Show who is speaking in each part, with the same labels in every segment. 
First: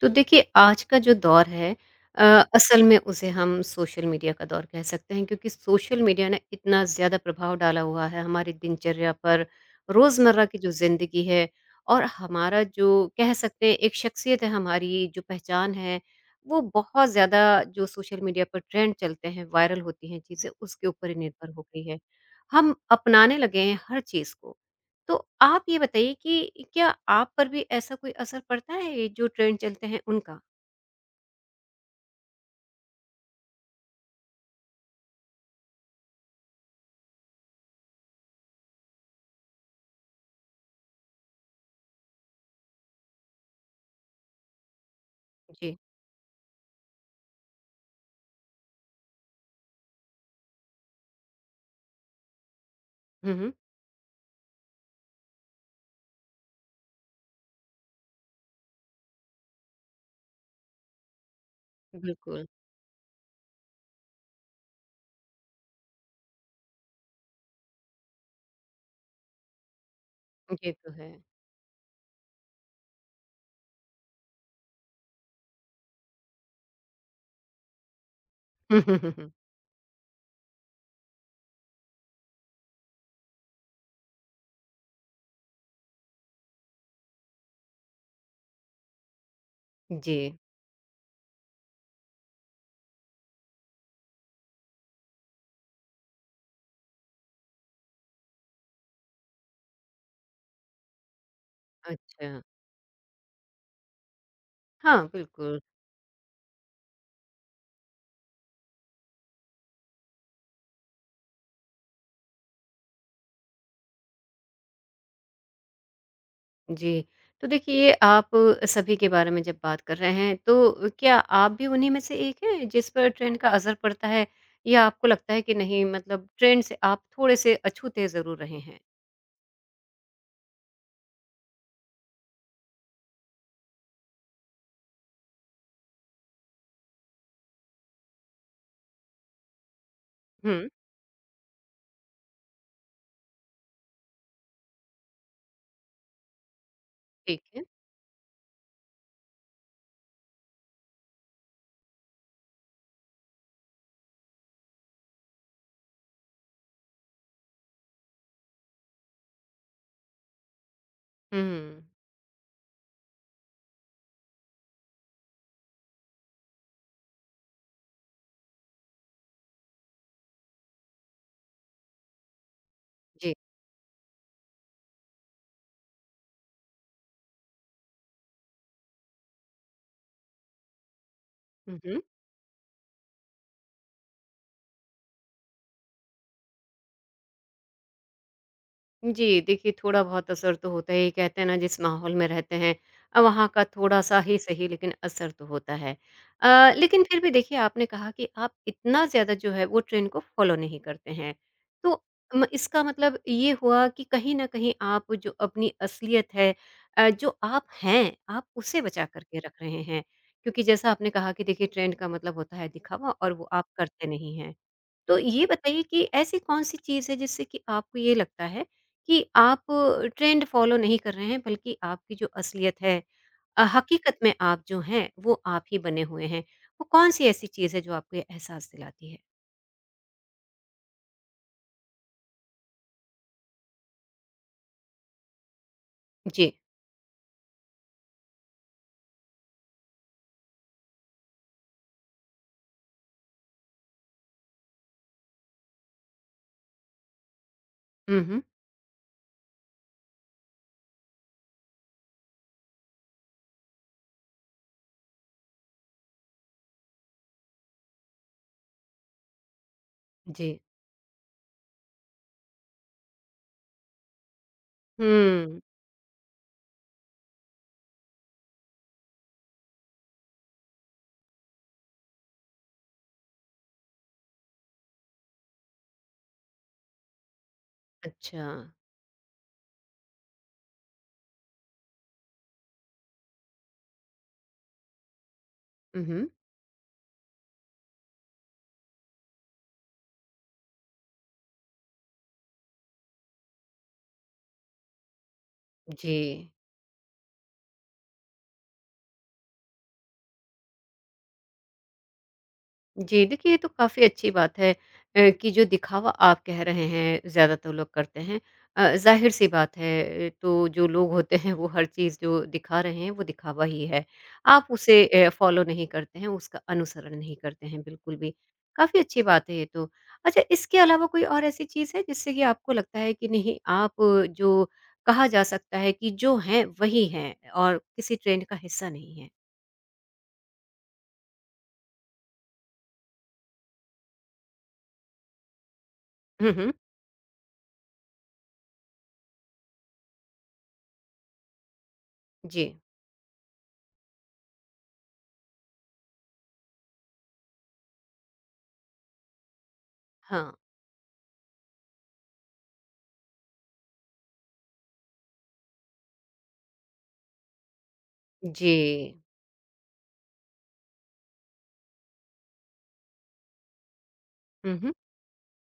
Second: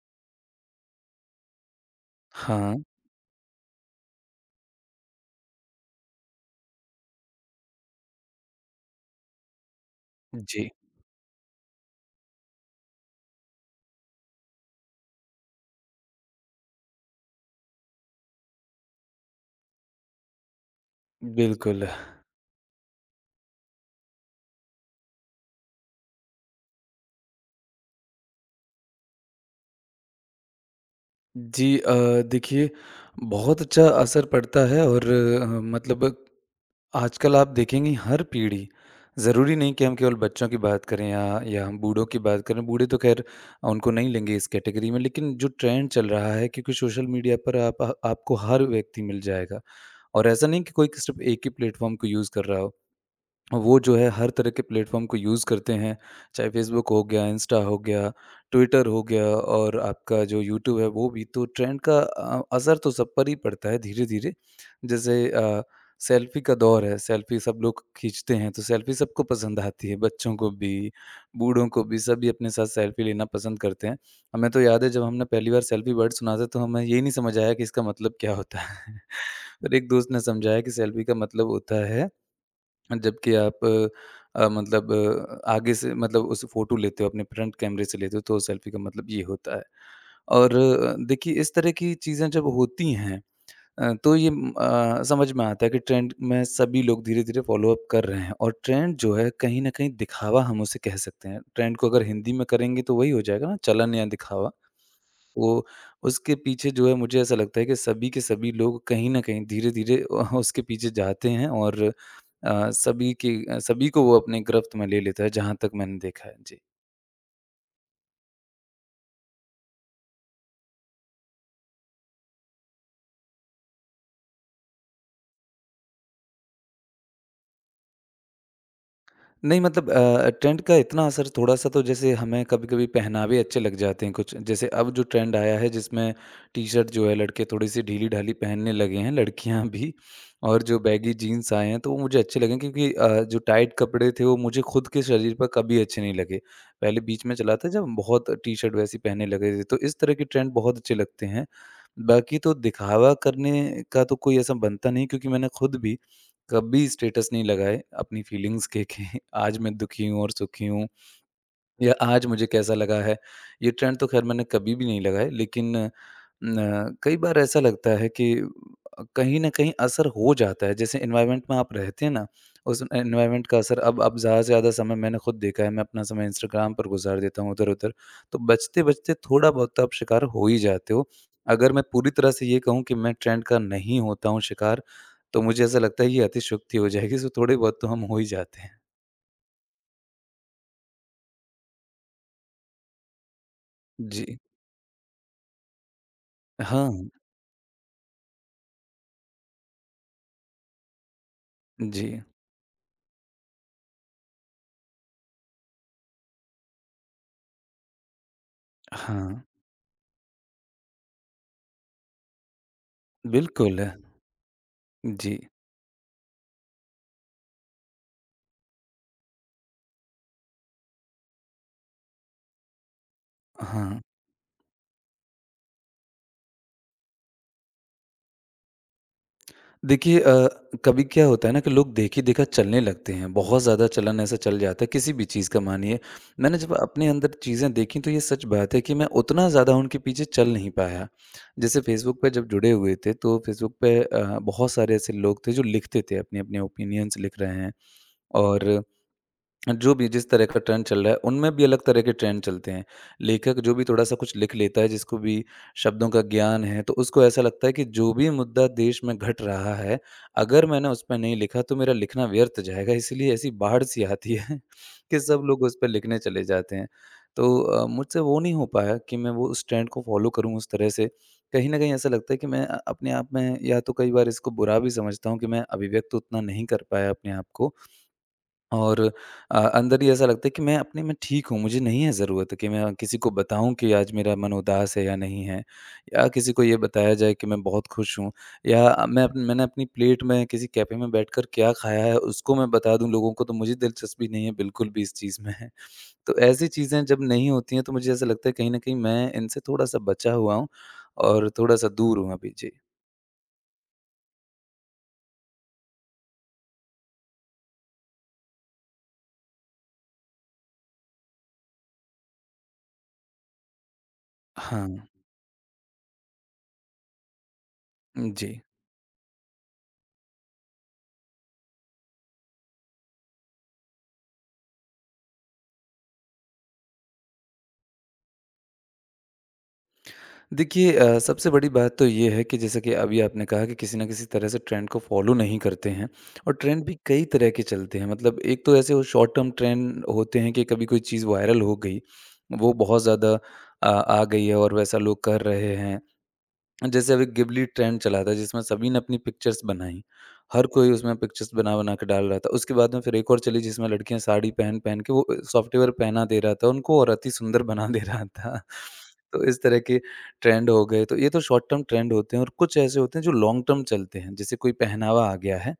Speaker 1: तो देखिए आज का जो दौर है अ,
Speaker 2: हाँ,
Speaker 1: असल में उसे हम सोशल मीडिया का दौर कह सकते हैं क्योंकि सोशल मीडिया ने इतना ज़्यादा प्रभाव डाला हुआ है हमारी दिनचर्या पर, रोज़मर्रा की
Speaker 2: जी,
Speaker 1: जो ज़िंदगी है और हमारा जो कह सकते हैं एक शख्सियत है हमारी जो पहचान है, वो बहुत ज़्यादा जो सोशल मीडिया पर ट्रेंड चलते हैं, वायरल होती हैं चीज़ें उसके ऊपर ही निर्भर हो गई
Speaker 2: बिल्कुल।
Speaker 1: है। हम अपनाने लगे हैं हर चीज़ को। तो आप ये बताइए कि क्या आप पर भी ऐसा कोई असर पड़ता है जो ट्रेंड चलते हैं उनका?
Speaker 2: जी। देखिए, बहुत अच्छा असर पड़ता है। और मतलब, आजकल आप देखेंगी हर पीढ़ी, ज़रूरी नहीं कि हम केवल बच्चों की बात करें या हम बूढ़ों की बात करें। बूढ़े तो ख़ैर उनको नहीं लेंगे इस कैटेगरी में, लेकिन जो
Speaker 1: जी।
Speaker 2: ट्रेंड चल रहा है, क्योंकि सोशल मीडिया पर आप आपको हर व्यक्ति मिल जाएगा। और ऐसा नहीं कि कोई सिर्फ़ एक ही प्लेटफ़ॉर्म को यूज़ कर रहा हो।
Speaker 1: हुँ, हुँ।
Speaker 2: वो जो है हर तरह के प्लेटफ़ॉर्म को यूज़ करते हैं, चाहे फ़ेसबुक हो गया, इंस्टा हो गया, ट्विटर हो गया, और आपका जो यूट्यूब है वो भी। तो ट्रेंड का
Speaker 1: बिल्कुल,
Speaker 2: असर तो सब पर ही पड़ता है धीरे-धीरे। जैसे सेल्फ़ी का दौर है, सेल्फ़ी सब लोग खींचते हैं, तो सेल्फ़ी सबको पसंद आती है, बच्चों को
Speaker 1: ये
Speaker 2: भी,
Speaker 1: तो है।
Speaker 2: बूढ़ों को भी। सभी अपने साथ सेल्फ़ी लेना पसंद करते हैं। हमें तो याद है, जब हमने पहली बार सेल्फ़ी वर्ड सुना था तो हमें ये नहीं समझ आया कि इसका मतलब क्या होता है। पर एक दोस्त ने समझाया कि सेल्फ़ी का मतलब होता है, जबकि आप मतलब आगे से, मतलब उस फ़ोटो लेते हो अपने फ्रंट कैमरे से लेते हो, तो सेल्फ़ी का मतलब ये होता है।
Speaker 1: जी,
Speaker 2: और देखिए, इस तरह की चीज़ें जब होती हैं, तो ये समझ में आता है कि ट्रेंड में सभी लोग धीरे-धीरे फ़ॉलो-अप कर रहे हैं, और ट्रेंड जो है कहीं न कहीं दिखावा हम उसे कह सकते हैं। ट्रेंड को अगर हिंदी
Speaker 1: अच्छा।
Speaker 2: में करेंगे तो वही हो जाएगा ना, चलन या दिखावा।
Speaker 1: हाँ, बिल्कुल,
Speaker 2: वो उसके पीछे जो है, मुझे ऐसा लगता है कि सभी के सभी लोग कहीं न कहीं धीरे-धीरे उसके पीछे जाते हैं, और सभी को वो अपने गिरफ्त में ले लेता है, जहाँ तक मैंने देखा है। जी।
Speaker 1: जी। तो देखिए आप सभी के बारे में जब बात कर रहे हैं तो क्या आप भी उन्हीं में से एक हैं जिस पर ट्रेंड का असर पड़ता है? या आपको लगता है कि नहीं मतलब ट्रेंड से आप थोड़े-से अछूते ज़रूर रहे हैं?
Speaker 2: नहीं, मतलब ट्रेंड का इतना असर थोड़ा-सा तो, जैसे हमें कभी-कभी पहनावे अच्छे लग जाते हैं कुछ। जैसे अब जो ट्रेंड आया है जिसमें टी-शर्ट जो है लड़के थोड़ी-सी ढीली-ढाली पहनने लगे हैं, लड़कियाँ भी। और
Speaker 1: हुँ,
Speaker 2: जो बैगी जीन्स आए हैं तो वो मुझे अच्छे लगे, क्योंकि जो टाइट कपड़े थे वो मुझे खुद के शरीर पर कभी अच्छे नहीं लगे। पहले बीच में
Speaker 1: ठीक
Speaker 2: चला
Speaker 1: है।
Speaker 2: था जब बहुत टी-शर्ट वैसी पहनने लगे थे, तो इस तरह के ट्रेंड बहुत अच्छे लगते हैं। बाकी तो दिखावा करने का तो कोई ऐसा बनता नहीं, क्योंकि मैंने खुद भी कभी स्टेटस नहीं लगाए अपनी फीलिंग्स के, कि आज मैं दुखी हूँ और सुखी हूँ,
Speaker 1: हुँ,
Speaker 2: या आज मुझे कैसा लगा है। ये ट्रेंड तो खैर मैंने कभी भी नहीं लगाए, लेकिन न, कई बार ऐसा लगता है कि कहीं न कहीं असर हो जाता है। जैसे एनवायरनमेंट में आप रहते हैं ना, उस
Speaker 1: जी।
Speaker 2: एनवायरनमेंट का असर, अब ज़्यादा से ज़्यादा समय मैंने खुद देखा है, मैं अपना समय इंस्टाग्राम पर गुज़ार देता हूँ इधर-उधर। तो बचते-बचते थोड़ा बहुत तो आप शिकार हो ही जाते हो। अगर
Speaker 1: हुँ,
Speaker 2: मैं
Speaker 1: हुँ।
Speaker 2: पूरी तरह से ये कहूँ कि मैं ट्रेंड का नहीं होता हूँ शिकार, तो मुझे ऐसा लगता है ये अतिशयोक्ति हो जाएगी, सो थोड़े बहुत तो हम हो ही जाते हैं।
Speaker 1: जी, देखिए थोड़ा बहुत असर तो होता है, ये कहते हैं ना जिस माहौल में रहते हैं वहाँ का थोड़ा-सा ही
Speaker 2: जी।
Speaker 1: सही लेकिन असर तो होता है। लेकिन
Speaker 2: हाँ।
Speaker 1: फिर भी देखिए आपने कहा कि आप इतना ज़्यादा जो है वो ट्रेंड को फ़ॉलो नहीं करते हैं। तो
Speaker 2: जी।
Speaker 1: म इसका मतलब ये हुआ कि कहीं न कहीं आप जो अपनी असलियत है जो आप हैं, आप उसे बचा कर
Speaker 2: हाँ,
Speaker 1: के रख रहे हैं। क्योंकि जैसा आपने कहा कि देखिए ट्रेंड का मतलब होता है दिखावा और वो आप
Speaker 2: बिल्कुल,
Speaker 1: करते नहीं हैं। तो
Speaker 2: जी।
Speaker 1: ये बताइए कि ऐसी कौन-सी चीज़ है जिससे कि आपको ये लगता है कि आप ट्रेंड फ़ॉलो नहीं कर रहे हैं बल्कि आपकी जो असलियत है
Speaker 2: हाँ,
Speaker 1: हकीकत में आप जो हैं वो आप ही बने हुए हैं। वो कौन-सी ऐसी चीज़ है जो आपको ये एहसास दिलाती है?
Speaker 2: देखिए कभी क्या होता है ना, कि लोग देखी-देखा चलने लगते हैं, बहुत ज़्यादा चलन ऐसा चल जाता है किसी भी चीज़ का, मानिए।
Speaker 1: जी।
Speaker 2: मैंने जब अपने अंदर चीज़ें देखी, तो ये सच बात है कि मैं उतना ज़्यादा उनके पीछे चल नहीं पाया। जैसे फ़ेसबुक पे जब जुड़े हुए थे तो फ़ेसबुक पे बहुत सारे ऐसे लोग थे जो लिखते थे, अपने-अपने ओपिनियंस लिख रहे हैं,
Speaker 1: हुँ, हुँ।
Speaker 2: और जो भी जिस तरह का ट्रेंड चल रहा है, उनमें भी अलग तरह के ट्रेंड चलते हैं। लेखक जो भी थोड़ा-सा कुछ लिख लेता है, जिसको भी शब्दों का ज्ञान है, तो उसको ऐसा लगता है कि जो भी मुद्दा देश में घट रहा है,
Speaker 1: जी।
Speaker 2: अगर मैंने उस पे नहीं लिखा तो मेरा लिखना व्यर्थ जाएगा। इसलिए ऐसी बाढ़ सी आती है कि सब
Speaker 1: हुँ।
Speaker 2: लोग उस पे लिखने चले जाते हैं। तो मुझसे वो नहीं हो पाया कि मैं वो उस ट्रेंड को फ़ॉलो करूँ उस तरह से। कहीं न कहीं ऐसा लगता है कि मैं अपने आप में, या तो कई बार इसको बुरा भी समझता हूँ, कि मैं अभिव्यक्त उतना नहीं कर पाया अपने आप को।
Speaker 1: अच्छा।
Speaker 2: और अंदर ही ऐसा लगता है कि मैं अपने में ठीक हूँ, मुझे नहीं है ज़रूरत कि मैं किसी को बताऊँ कि आज मेरा मन उदास है या नहीं है,
Speaker 1: हुँ, हुँ।
Speaker 2: या किसी को ये बताया जाए कि मैं बहुत खुश हूँ, या मैंने अपनी प्लेट में किसी कैफ़े में बैठकर क्या खाया है, उसको मैं बता दूँ लोगों को। तो मुझे दिलचस्पी नहीं है बिल्कुल भी इस चीज़ में।
Speaker 1: जी।
Speaker 2: तो ऐसी चीज़ें जब नहीं होती हैं, तो मुझे ऐसा लगता है कहीं न कहीं मैं इनसे थोड़ा-सा बचा हुआ हूँ, और थोड़ा-सा दूर हूँ अभी। जी।
Speaker 1: जी, देखिए ये तो काफ़ी अच्छी बात है कि जो दिखावा आप कह रहे हैं ज़्यादातर लोग करते हैं ज़ाहिर-सी बात है तो जो लोग होते हैं वो हर चीज़ जो दिखा रहे हैं वो दिखावा ही है। आप
Speaker 2: हाँ।
Speaker 1: उसे फ़ॉलो नहीं करते हैं, उसका अनुसरण नहीं करते हैं बिल्कुल भी।
Speaker 2: जी।
Speaker 1: काफ़ी अच्छी बात है ये तो। अच्छा इसके अलावा कोई और ऐसी चीज़ है जिससे कि आपको लगता है कि नहीं आप जो कहा जा सकता है कि जो हैं वही हैं और किसी ट्रेंड का हिस्सा नहीं हैं?
Speaker 2: देखिए सबसे बड़ी बात तो ये है कि, जैसा कि अभी आपने कहा, कि किसी न किसी तरह से ट्रेंड को फॉलो नहीं करते हैं।
Speaker 1: हुँ,
Speaker 2: और
Speaker 1: हुँ।
Speaker 2: ट्रेंड भी कई तरह के चलते हैं, मतलब एक तो ऐसे वो शॉर्ट टर्म ट्रेंड होते हैं कि कभी कोई चीज़ वायरल हो गई,
Speaker 1: जी।
Speaker 2: वो बहुत ज़्यादा आ गई है और वैसा लोग कर रहे हैं। जैसे अभी गिबली ट्रेंड चला था, जिसमें सभी ने अपनी पिक्चर्स बनाई।
Speaker 1: हाँ।
Speaker 2: हर कोई उसमें पिक्चर्स बना-बना के डाल रहा था। उसके बाद में फिर एक और चली जिसमें लड़कियाँ साड़ी पहन-पहन के, वो सॉफ्टवेयर पहना दे रहा था उनको और अति सुंदर बना दे रहा था।
Speaker 1: जी।
Speaker 2: तो इस तरह के ट्रेंड हो गए। तो ये तो शॉर्ट टर्म ट्रेंड होते हैं, और कुछ ऐसे होते हैं जो लॉन्ग टर्म चलते हैं। जैसे कोई
Speaker 1: हुँ, हुँ।
Speaker 2: पहनावा आ गया है,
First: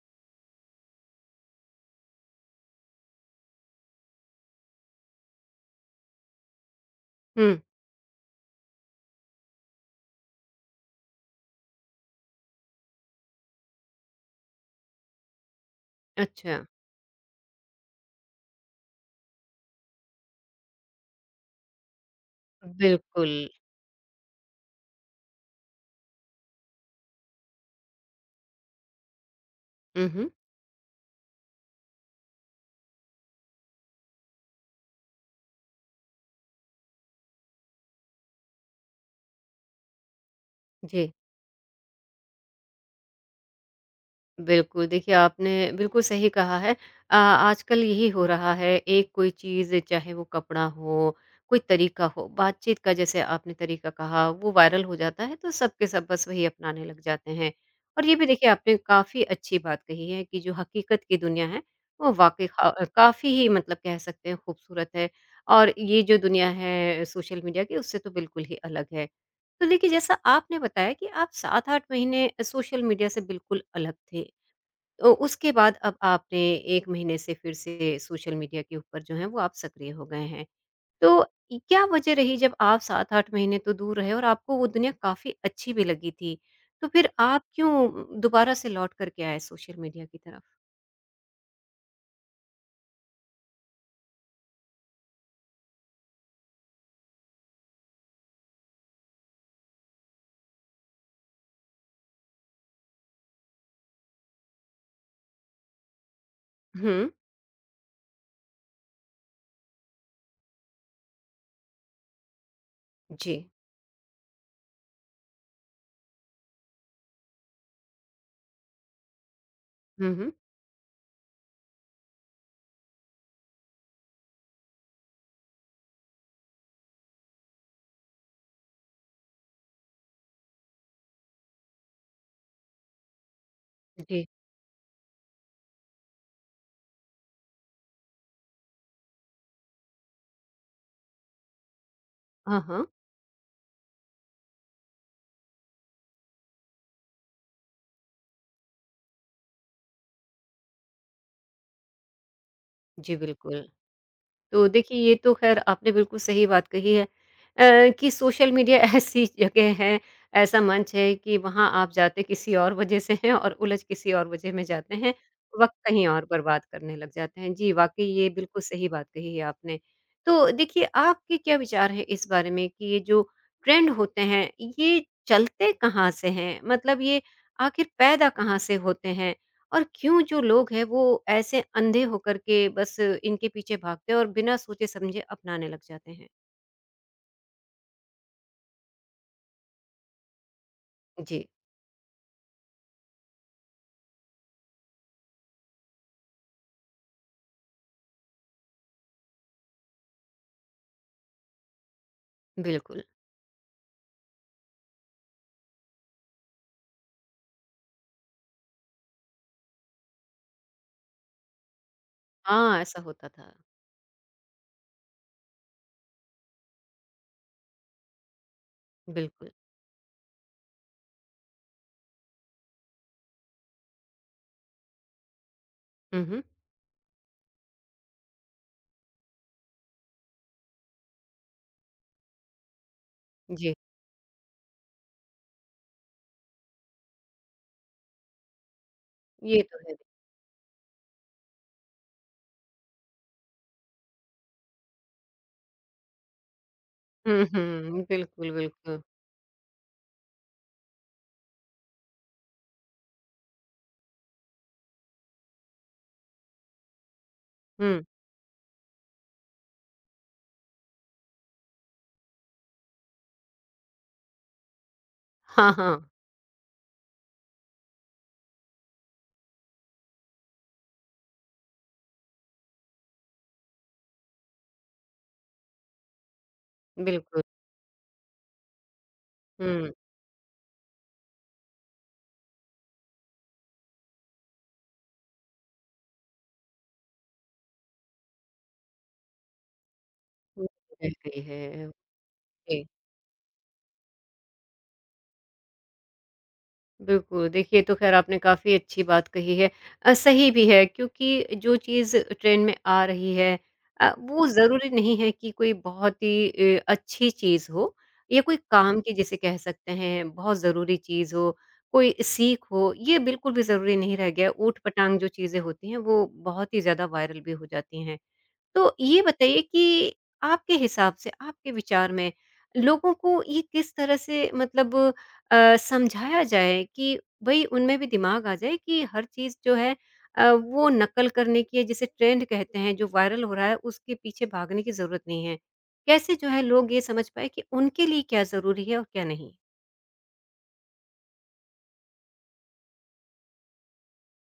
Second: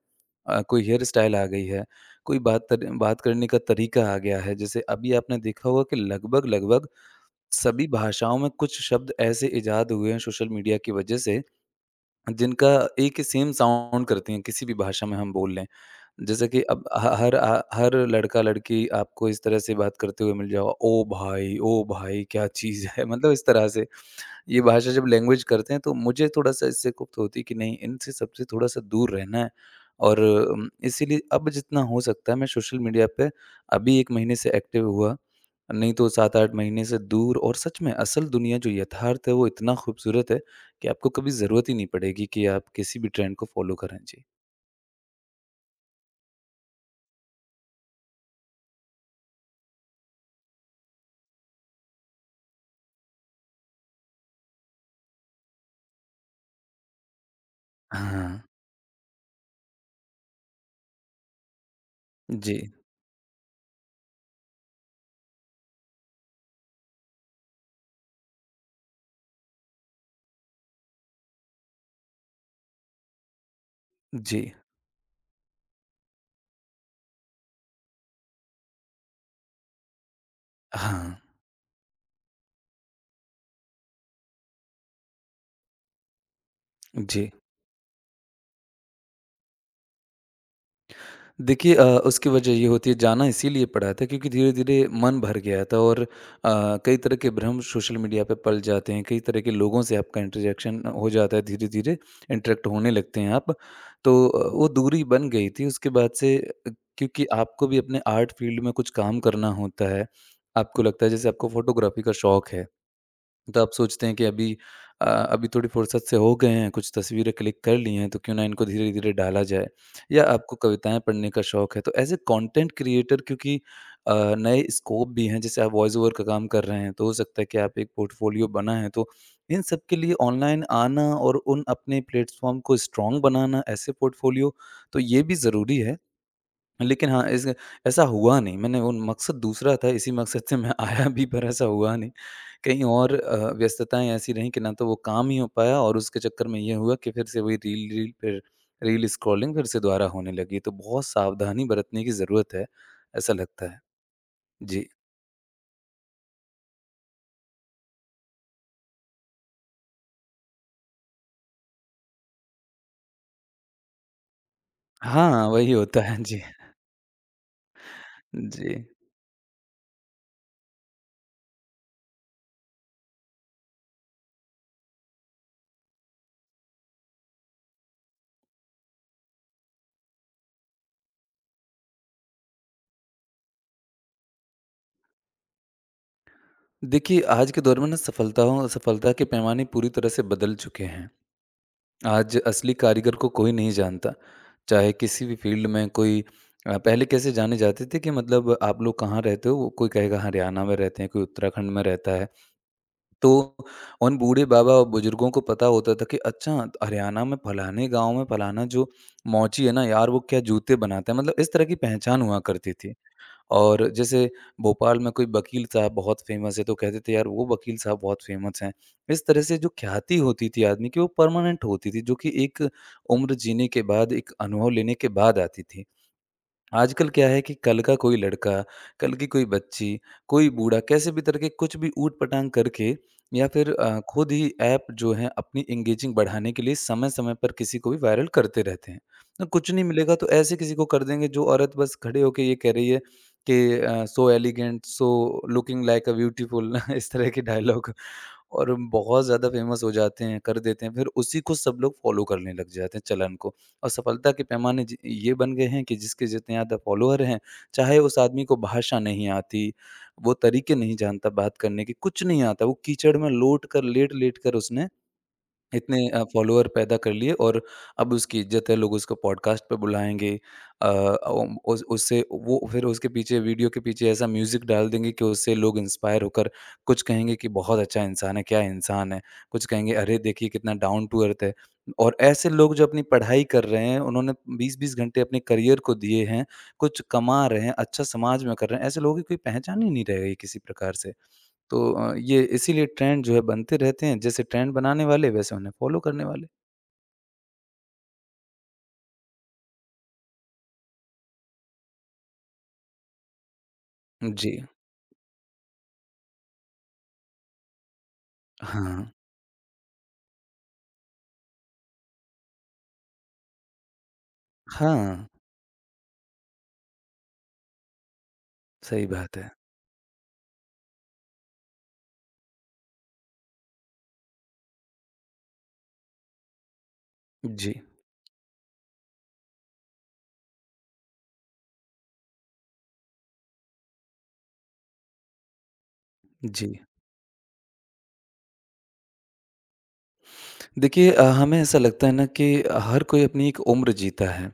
Speaker 2: कोई हेयर स्टाइल आ गई है, कोई बात करने का तरीका आ गया है। जैसे अभी आपने देखा होगा कि लगभग-लगभग
Speaker 1: हुँ,
Speaker 2: सभी भाषाओं में कुछ शब्द ऐसे इजाद हुए हैं सोशल मीडिया की वजह से, जिनका एक ही सेम साउंड करती हैं, किसी भी भाषा में हम बोल लें। जैसे
Speaker 1: अच्छा,
Speaker 2: कि अब ह हर लड़का-लड़की आपको इस तरह से बात करते हुए मिल जाओ, ओ भाई क्या चीज़ है।" मतलब
Speaker 1: बिल्कुल।
Speaker 2: इस तरह से। ये भाषा जब लैंग्वेज करते हैं तो मुझे थोड़ा-सा इससे कुप्त होती है, कि नहीं, इनसे सबसे थोड़ा-सा दूर रहना है,
Speaker 1: हुँ,
Speaker 2: और
Speaker 1: हुँ,
Speaker 2: इसीलिए अब जितना हो सकता है, मैं सोशल मीडिया पे अभी 1 महीने से एक्टिव हुआ, नहीं तो 7-8 महीने से दूर। और सच में, असल दुनिया जो यथार्थ है वो इतना खूबसूरत है कि आपको
Speaker 1: जी।
Speaker 2: कभी ज़रूरत ही नहीं पड़ेगी कि आप किसी भी ट्रेंड को फ़ॉलो करें। जी।
Speaker 1: बिल्कुल, देखिए आपने बिल्कुल सही कहा है। आजकल यही हो रहा है, एक कोई चीज़ चाहे वो कपड़ा हो, कोई तरीका हो, बातचीत का जैसे आपने तरीका कहा वो वायरल हो जाता है तो सब के सब बस वही अपनाने लग जाते हैं। और ये भी
Speaker 2: हाँ।
Speaker 1: देखिए आपने काफ़ी अच्छी बात कही है कि जो हकीकत की दुनिया है वो वाक़ई
Speaker 2: जी।
Speaker 1: काफ़ी ही मतलब कह सकते हैं खूबसूरत है और ये जो दुनिया है सोशल मीडिया की उससे तो बिल्कुल ही अलग है। तो देखिए जैसा आपने बताया कि आप 7-8 महीने सोशल मीडिया से बिल्कुल अलग थे।
Speaker 2: जी।
Speaker 1: तो उसके बाद अब आपने 1 महीने से फिर से सोशल मीडिया के ऊपर जो है वो आप सक्रिय हो गए हैं। तो
Speaker 2: हाँ।
Speaker 1: इ क्या वजह रही जब आप 7-8 महीने तो दूर रहे और आपको वो दुनिया काफ़ी अच्छी भी लगी थी, तो फिर
Speaker 2: जी।
Speaker 1: आप क्यों दोबारा से लौट कर के आए सोशल मीडिया की तरफ?
Speaker 2: देखिए उसकी वजह ये होती है, जाना इसीलिए पड़ा था, क्योंकि धीरे-धीरे मन भर गया था, और कई तरह के भ्रम सोशल मीडिया पे पल जाते हैं, कई तरह के लोगों से आपका इंटरेक्शन हो जाता है धीरे-धीरे, इंटरेक्ट होने लगते हैं आप। तो वो दूरी बन गई थी उसके बाद से,
Speaker 1: हुँ,
Speaker 2: क्योंकि आपको भी अपने आर्ट फील्ड में कुछ काम करना होता है, आपको लगता है जैसे आपको फ़ोटोग्राफ़ी का शौक है।
Speaker 1: जी।
Speaker 2: तो आप सोचते हैं कि अभी अभी थोड़ी फुर्सत से हो गए हैं, कुछ तस्वीरें क्लिक कर ली हैं, तो क्यों ना इनको धीरे धीरे डाला जाए,
Speaker 1: हुँ,
Speaker 2: या
Speaker 1: हुँ।
Speaker 2: आपको कविताएं पढ़ने का शौक है, तो एज ए कंटेंट क्रिएटर, क्योंकि नए स्कोप भी हैं। जैसे आप वॉइस ओवर का काम कर रहे हैं, तो हो सकता है कि आप एक पोर्टफोलियो बना है, तो इन सब के लिए ऑनलाइन आना, और उन अपने प्लेटफॉर्म को स्ट्रांग बनाना, ऐसे
Speaker 1: जी।
Speaker 2: पोर्टफोलियो, तो ये भी ज़रूरी है। लेकिन हाँ, इस ऐसा हुआ नहीं, मैंने उन मकसद दूसरा था, इसी मकसद से मैं आया भी, पर ऐसा हुआ नहीं,
Speaker 1: हाँ,
Speaker 2: कहीं
Speaker 1: हाँ।
Speaker 2: और व्यस्तताएँ ऐसी रहीं कि ना तो वो काम ही हो पाया, और उसके चक्कर में ये हुआ कि फिर से वही रील रील फिर रील स्क्रॉलिंग फिर से दोबारा होने लगी। तो बहुत सावधानी बरतने की ज़रूरत है,
Speaker 1: जी,
Speaker 2: ऐसा
Speaker 1: बिल्कुल।
Speaker 2: लगता है।
Speaker 1: तो
Speaker 2: जी।
Speaker 1: देखिए, ये तो ख़ैर आपने बिल्कुल सही बात कही है कि सोशल मीडिया ऐसी जगह है, ऐसा मंच है कि वहाँ आप जाते किसी और वजह से हैं और उलझ किसी और वजह में जाते हैं,
Speaker 2: हाँ, वही
Speaker 1: वक़्त
Speaker 2: होता
Speaker 1: कहीं
Speaker 2: है।
Speaker 1: और
Speaker 2: जी,
Speaker 1: बर्बाद करने लग जाते हैं। जी, वाक़ई ये बिल्कुल
Speaker 2: जी।
Speaker 1: सही बात कही है आपने। तो देखिए, आपके क्या विचार हैं इस बारे में कि ये जो ट्रेंड होते हैं, ये चलते कहाँ से हैं? मतलब ये आखिर पैदा कहाँ से होते हैं? और क्यों जो लोग हैं वो ऐसे अंधे होकर के बस इनके पीछे भागते हैं और बिना सोचे समझे अपनाने लग जाते हैं।
Speaker 2: देखिए, आज के दौर में ना सफलता के पैमाने पूरी तरह से बदल चुके हैं।
Speaker 1: जी,
Speaker 2: आज असली कारीगर को कोई नहीं जानता। चाहे किसी भी फ़ील्ड में कोई पहले कैसे जाने जाते थे, कि मतलब आप लोग कहाँ रहते हो? वो कोई कहेगा "हाँ, हरियाणा में रहते हैं, कोई उत्तराखंड में रहता है।"
Speaker 1: बिल्कुल।
Speaker 2: तो उन बूढ़े बाबा और बुजुर्गों को पता होता था कि अच्छा, हरियाणा में फलाने गांव में फलाना जो मोची है ना यार, वो क्या जूते बनाता है। मतलब इस तरह की पहचान हुआ करती
Speaker 1: हाँ,
Speaker 2: थी।
Speaker 1: ऐसा होता था।
Speaker 2: और जैसे भोपाल में कोई वकील साहब बहुत फेमस है तो कहते थे यार, वो वकील साहब बहुत फेमस हैं। इस तरह
Speaker 1: बिल्कुल।
Speaker 2: से जो ख्याति होती थी आदमी की, वो परमानेंट होती थी, जो कि एक उम्र जीने के बाद, एक अनुभव लेने के बाद आती थी।
Speaker 1: हुँ, हुँ।
Speaker 2: आजकल क्या है कि कल का कोई लड़का, कल की कोई बच्ची, कोई बूढ़ा, कैसे भी तरह के कुछ भी ऊट-पटांग करके या फिर
Speaker 1: जी,
Speaker 2: खुद ही ऐप जो है अपनी एंगेजिंग बढ़ाने के लिए समय-समय पर किसी को भी वायरल करते रहते हैं। तो
Speaker 1: ये
Speaker 2: कुछ
Speaker 1: तो
Speaker 2: नहीं
Speaker 1: है।
Speaker 2: मिलेगा तो ऐसे किसी को कर देंगे, जो औरत बस खड़े होके ये कह रही है कि so elegant, so looking like a beautiful इस तरह
Speaker 1: हुँ,
Speaker 2: के डायलॉग
Speaker 1: हुँ। बिल्कुल,
Speaker 2: और
Speaker 1: बिल्कुल।
Speaker 2: बहुत ज़्यादा फ़ेमस हो जाते हैं, कर देते हैं, फिर उसी को सब लोग फ़ॉलो करने लग जाते हैं, चलन को। और सफलता के पैमाने ज ये बन गए हैं कि जिसके जितने ज़्यादा फ़ॉलोअर हैं, चाहे
Speaker 1: हुँ।
Speaker 2: उस आदमी को भाषा नहीं आती, वो तरीके नहीं जानता बात करने के, कुछ नहीं आता, वो कीचड़ में लोट कर, लेट-लेट कर उसने
Speaker 1: हाँ, हाँ।
Speaker 2: इतने फ़ॉलोवर पैदा कर लिए, और अब उसकी इज़्ज़त है, लोग उसको पॉडकास्ट पे बुलाएँगे। अ, ओम उस उससे वो, फिर उसके पीछे, वीडियो के पीछे ऐसा म्यूज़िक डाल देंगे कि उससे लोग इंस्पायर होकर कुछ कहेंगे
Speaker 1: बिल्कुल।
Speaker 2: कि बहुत अच्छा इंसान है, क्या इंसान है। कुछ
Speaker 1: हुँ।
Speaker 2: कहेंगे, अरे देखिए कितना डाउन टू अर्थ है। और ऐसे लोग जो अपनी पढ़ाई कर रहे हैं, उन्होंने 20-20 घंटे अपने करियर को दिए हैं, कुछ कमा रहे हैं, अच्छा समाज में कर रहे हैं, ऐसे लोगों की कोई पहचान ही नहीं रह गई किसी प्रकार
Speaker 1: रह
Speaker 2: से।
Speaker 1: गई
Speaker 2: तो
Speaker 1: है।
Speaker 2: ये
Speaker 1: ओके।
Speaker 2: इसीलिए ट्रेंड जो है बनते रहते हैं, जैसे ट्रेंड बनाने वाले वैसे उन्हें फ़ॉलो करने वाले।
Speaker 1: बिल्कुल, देखिए ये तो ख़ैर आपने काफ़ी अच्छी बात कही है। सही भी है क्योंकि जो चीज़ ट्रेन में आ रही है वो
Speaker 2: जी।
Speaker 1: ज़रूरी नहीं है कि कोई बहुत ही अच्छी चीज़ हो या कोई काम
Speaker 2: हाँ।
Speaker 1: की जिसे कह सकते हैं बहुत ज़रूरी चीज़ हो, कोई सीख हो, ये बिल्कुल भी ज़रूरी नहीं रह गया है। ऊट-पटांग
Speaker 2: हाँ,
Speaker 1: जो चीज़ें होती हैं वो बहुत ही ज़्यादा वायरल भी हो जाती हैं। तो
Speaker 2: सही
Speaker 1: ये
Speaker 2: बात है।
Speaker 1: बताइए कि आपके हिसाब से, आपके विचार में लोगों को ये किस तरह से मतलब समझाया जाए कि भई
Speaker 2: जी,
Speaker 1: उनमें भी दिमाग आ जाए कि हर चीज़ जो है वो नकल करने की है जिसे ट्रेंड कहते हैं, जो वायरल हो रहा है उसके पीछे भागने की ज़रूरत नहीं है। कैसे जो है
Speaker 2: जी।
Speaker 1: लोग ये समझ पाएँ कि उनके लिए क्या ज़रूरी है और क्या नहीं?
Speaker 2: देखिए हमें ऐसा लगता है ना कि हर कोई अपनी एक उम्र जीता है।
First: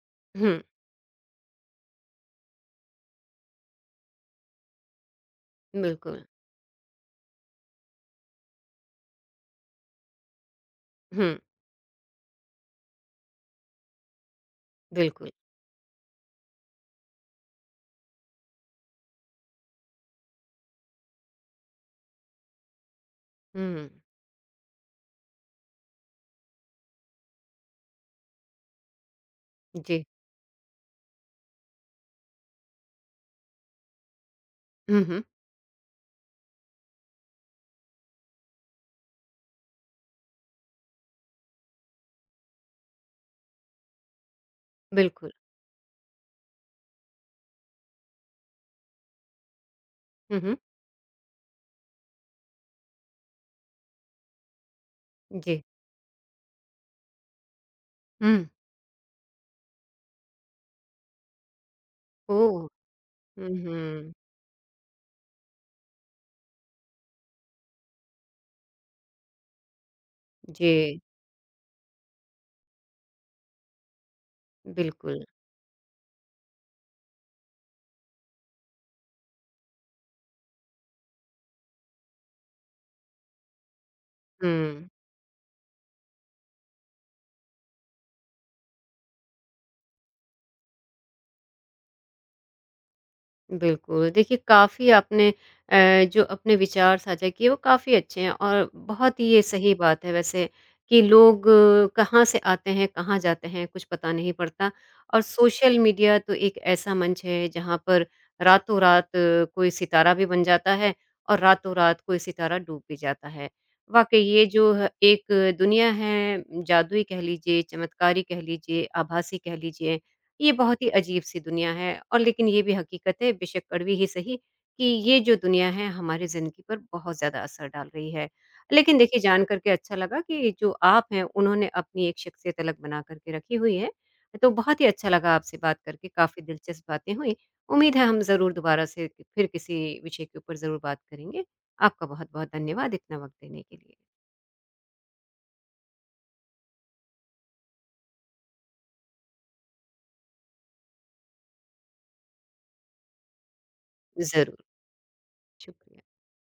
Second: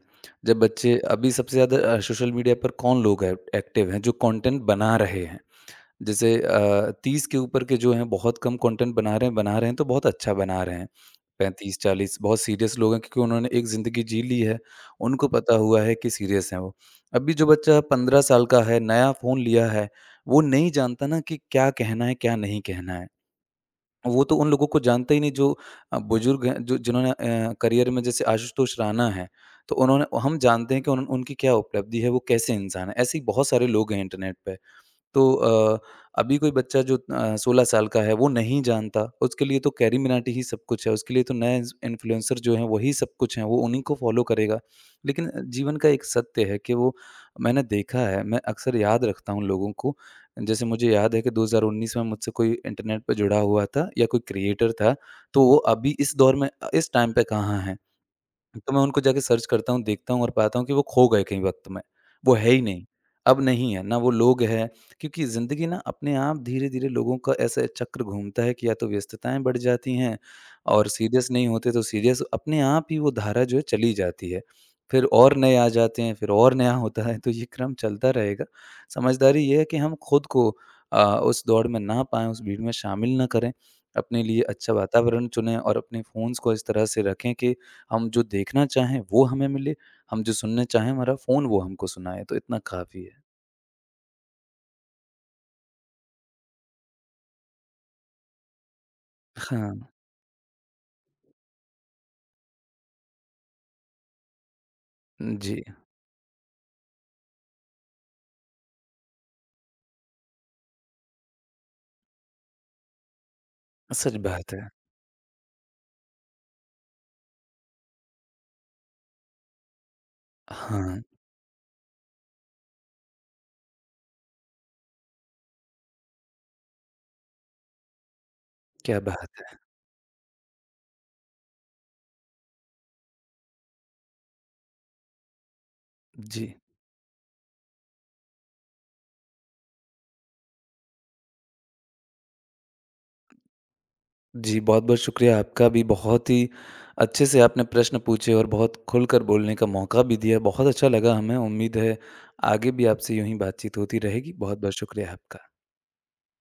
Speaker 2: जब
Speaker 1: हुँ,
Speaker 2: बच्चे अभी सबसे ज़्यादा सोशल मीडिया पर कौन लोग है एक्टिव हैं जो कंटेंट बना रहे हैं।
Speaker 1: बिल्कुल।
Speaker 2: जैसे 30 के ऊपर के जो हैं बहुत कम कंटेंट बना रहे हैं, तो बहुत अच्छा बना रहे हैं।
Speaker 1: हुँ,
Speaker 2: 35-40 बहुत सीरियस लोग हैं क्योंकि उन्होंने एक ज़िंदगी जी ली है, उनको
Speaker 1: बिल्कुल।
Speaker 2: पता हुआ है कि सीरियस हैं वो। अभी जो बच्चा 15 साल का है, नया फ़ोन लिया है, वो नहीं जानता ना कि क्या कहना है, क्या नहीं कहना है।
Speaker 1: हुँ,
Speaker 2: वो तो उन लोगों को जानता ही नहीं जो बुज़ुर्ग हैं, जो जिन्होंने करियर में, जैसे आशुतोष राणा हैं, तो
Speaker 1: जी।
Speaker 2: उन्होंने हम जानते हैं कि उन उनकी क्या उपलब्धि है, वो कैसे इंसान हैं। ऐसे ही बहुत सारे लोग हैं इंटरनेट पे।
Speaker 1: हुँ, हुँ,
Speaker 2: तो अभी कोई बच्चा जो 16 साल का है वो नहीं जानता, उसके लिए तो कैरी मिनाटी ही सब कुछ है, उसके लिए तो नए इन्स इन्फ्लुएंसर जो हैं वही सब कुछ हैं, वो उन्हीं को फ़ॉलो करेगा। लेकिन
Speaker 1: बिल्कुल।
Speaker 2: जीवन का एक सत्य है कि वो, मैंने देखा है, मैं अक्सर याद रखता हूँ लोगों को।
Speaker 1: हुँ, हुँ,
Speaker 2: जैसे मुझे याद है कि 2019 में मुझसे कोई इंटरनेट पे जुड़ा हुआ था या कोई क्रिएटर था, तो वो
Speaker 1: जी।
Speaker 2: अभी इस दौर में इस टाइम पे कहाँ है?
Speaker 1: हुँ,
Speaker 2: तो मैं उनको जाके सर्च करता हूँ, देखता हूँ और पाता हूँ कि वो खो गए कहीं वक़्त में। वो है ही
Speaker 1: ओह!
Speaker 2: नहीं, अब
Speaker 1: हुँ,
Speaker 2: नहीं है, ना वो
Speaker 1: हुँ।
Speaker 2: लोग हैं, क्योंकि ज़िंदगी ना अपने आप धीरे-धीरे लोगों का ऐसा चक्र घूमता है कि या तो व्यस्तताएँ बढ़ जाती हैं और
Speaker 1: जी,
Speaker 2: सीरियस नहीं होते तो सीरियस अपने आप ही, वो धारा जो है चली जाती है। फिर
Speaker 1: बिल्कुल।
Speaker 2: और नए आ जाते हैं, फिर और नया होता है, तो ये क्रम चलता रहेगा। समझदारी ये है कि हम खुद को उस दौड़ में ना पाएँ, उस भीड़ में शामिल ना करें, अपने लिए अच्छा
Speaker 1: हुँ,
Speaker 2: वातावरण चुनें और अपने फ़ोन्स को इस तरह से रखें कि हम जो देखना चाहें वो हमें मिले, हम जो सुनना चाहें हमारा फ़ोन वो हमको सुनाए, तो इतना काफ़ी है।
Speaker 1: बिल्कुल। देखिए, काफ़ी आपने जो अपने विचार साझा किए, वो काफ़ी अच्छे हैं और बहुत ही ये सही
Speaker 2: हाँ,
Speaker 1: बात है वैसे कि लोग कहाँ से आते हैं, कहाँ जाते हैं, कुछ पता नहीं पड़ता और
Speaker 2: जी,
Speaker 1: सोशल मीडिया तो एक ऐसा मंच है, जहाँ पर रातों-रात कोई सितारा भी बन जाता है और रातों-रात कोई सितारा डूब भी जाता है।
Speaker 2: सच
Speaker 1: वाक़ई ये
Speaker 2: बात है।
Speaker 1: जो ह एक दुनिया है, जादुई कह लीजिए, चमत्कारी कह लीजिए, आभासी कह लीजिए ये बहुत ही
Speaker 2: हाँ,
Speaker 1: अजीब-सी दुनिया है और लेकिन ये भी हकीकत है बेशक कड़वी ही सही कि ये जो दुनिया है हमारी ज़िंदगी पर बहुत ज़्यादा असर डाल रही है। लेकिन
Speaker 2: क्या
Speaker 1: देखिए
Speaker 2: बात
Speaker 1: जान
Speaker 2: है।
Speaker 1: कर के अच्छा लगा कि जो आप हैं उन्होंने अपनी एक शख्सियत अलग बना कर के रखी हुई है। तो बहुत ही अच्छा लगा आपसे बात करके, काफ़ी
Speaker 2: जी,
Speaker 1: दिलचस्प बातें हुई। उम्मीद है हम ज़रूर दोबारा से फिर किसी विषय के ऊपर ज़रूर बात करेंगे। आपका बहुत-बहुत धन्यवाद इतना वक़्त देने के लिए।
Speaker 2: जी, बहुत-बहुत शुक्रिया आपका भी, बहुत ही अच्छे से आपने प्रश्न पूछे और बहुत खुलकर बोलने का मौका भी दिया, बहुत अच्छा लगा हमें। उम्मीद है आगे भी आपसे यूँ ही बातचीत होती रहेगी।
Speaker 1: ज़रूर,
Speaker 2: बहुत-बहुत शुक्रिया आपका।
Speaker 1: शुक्रिया।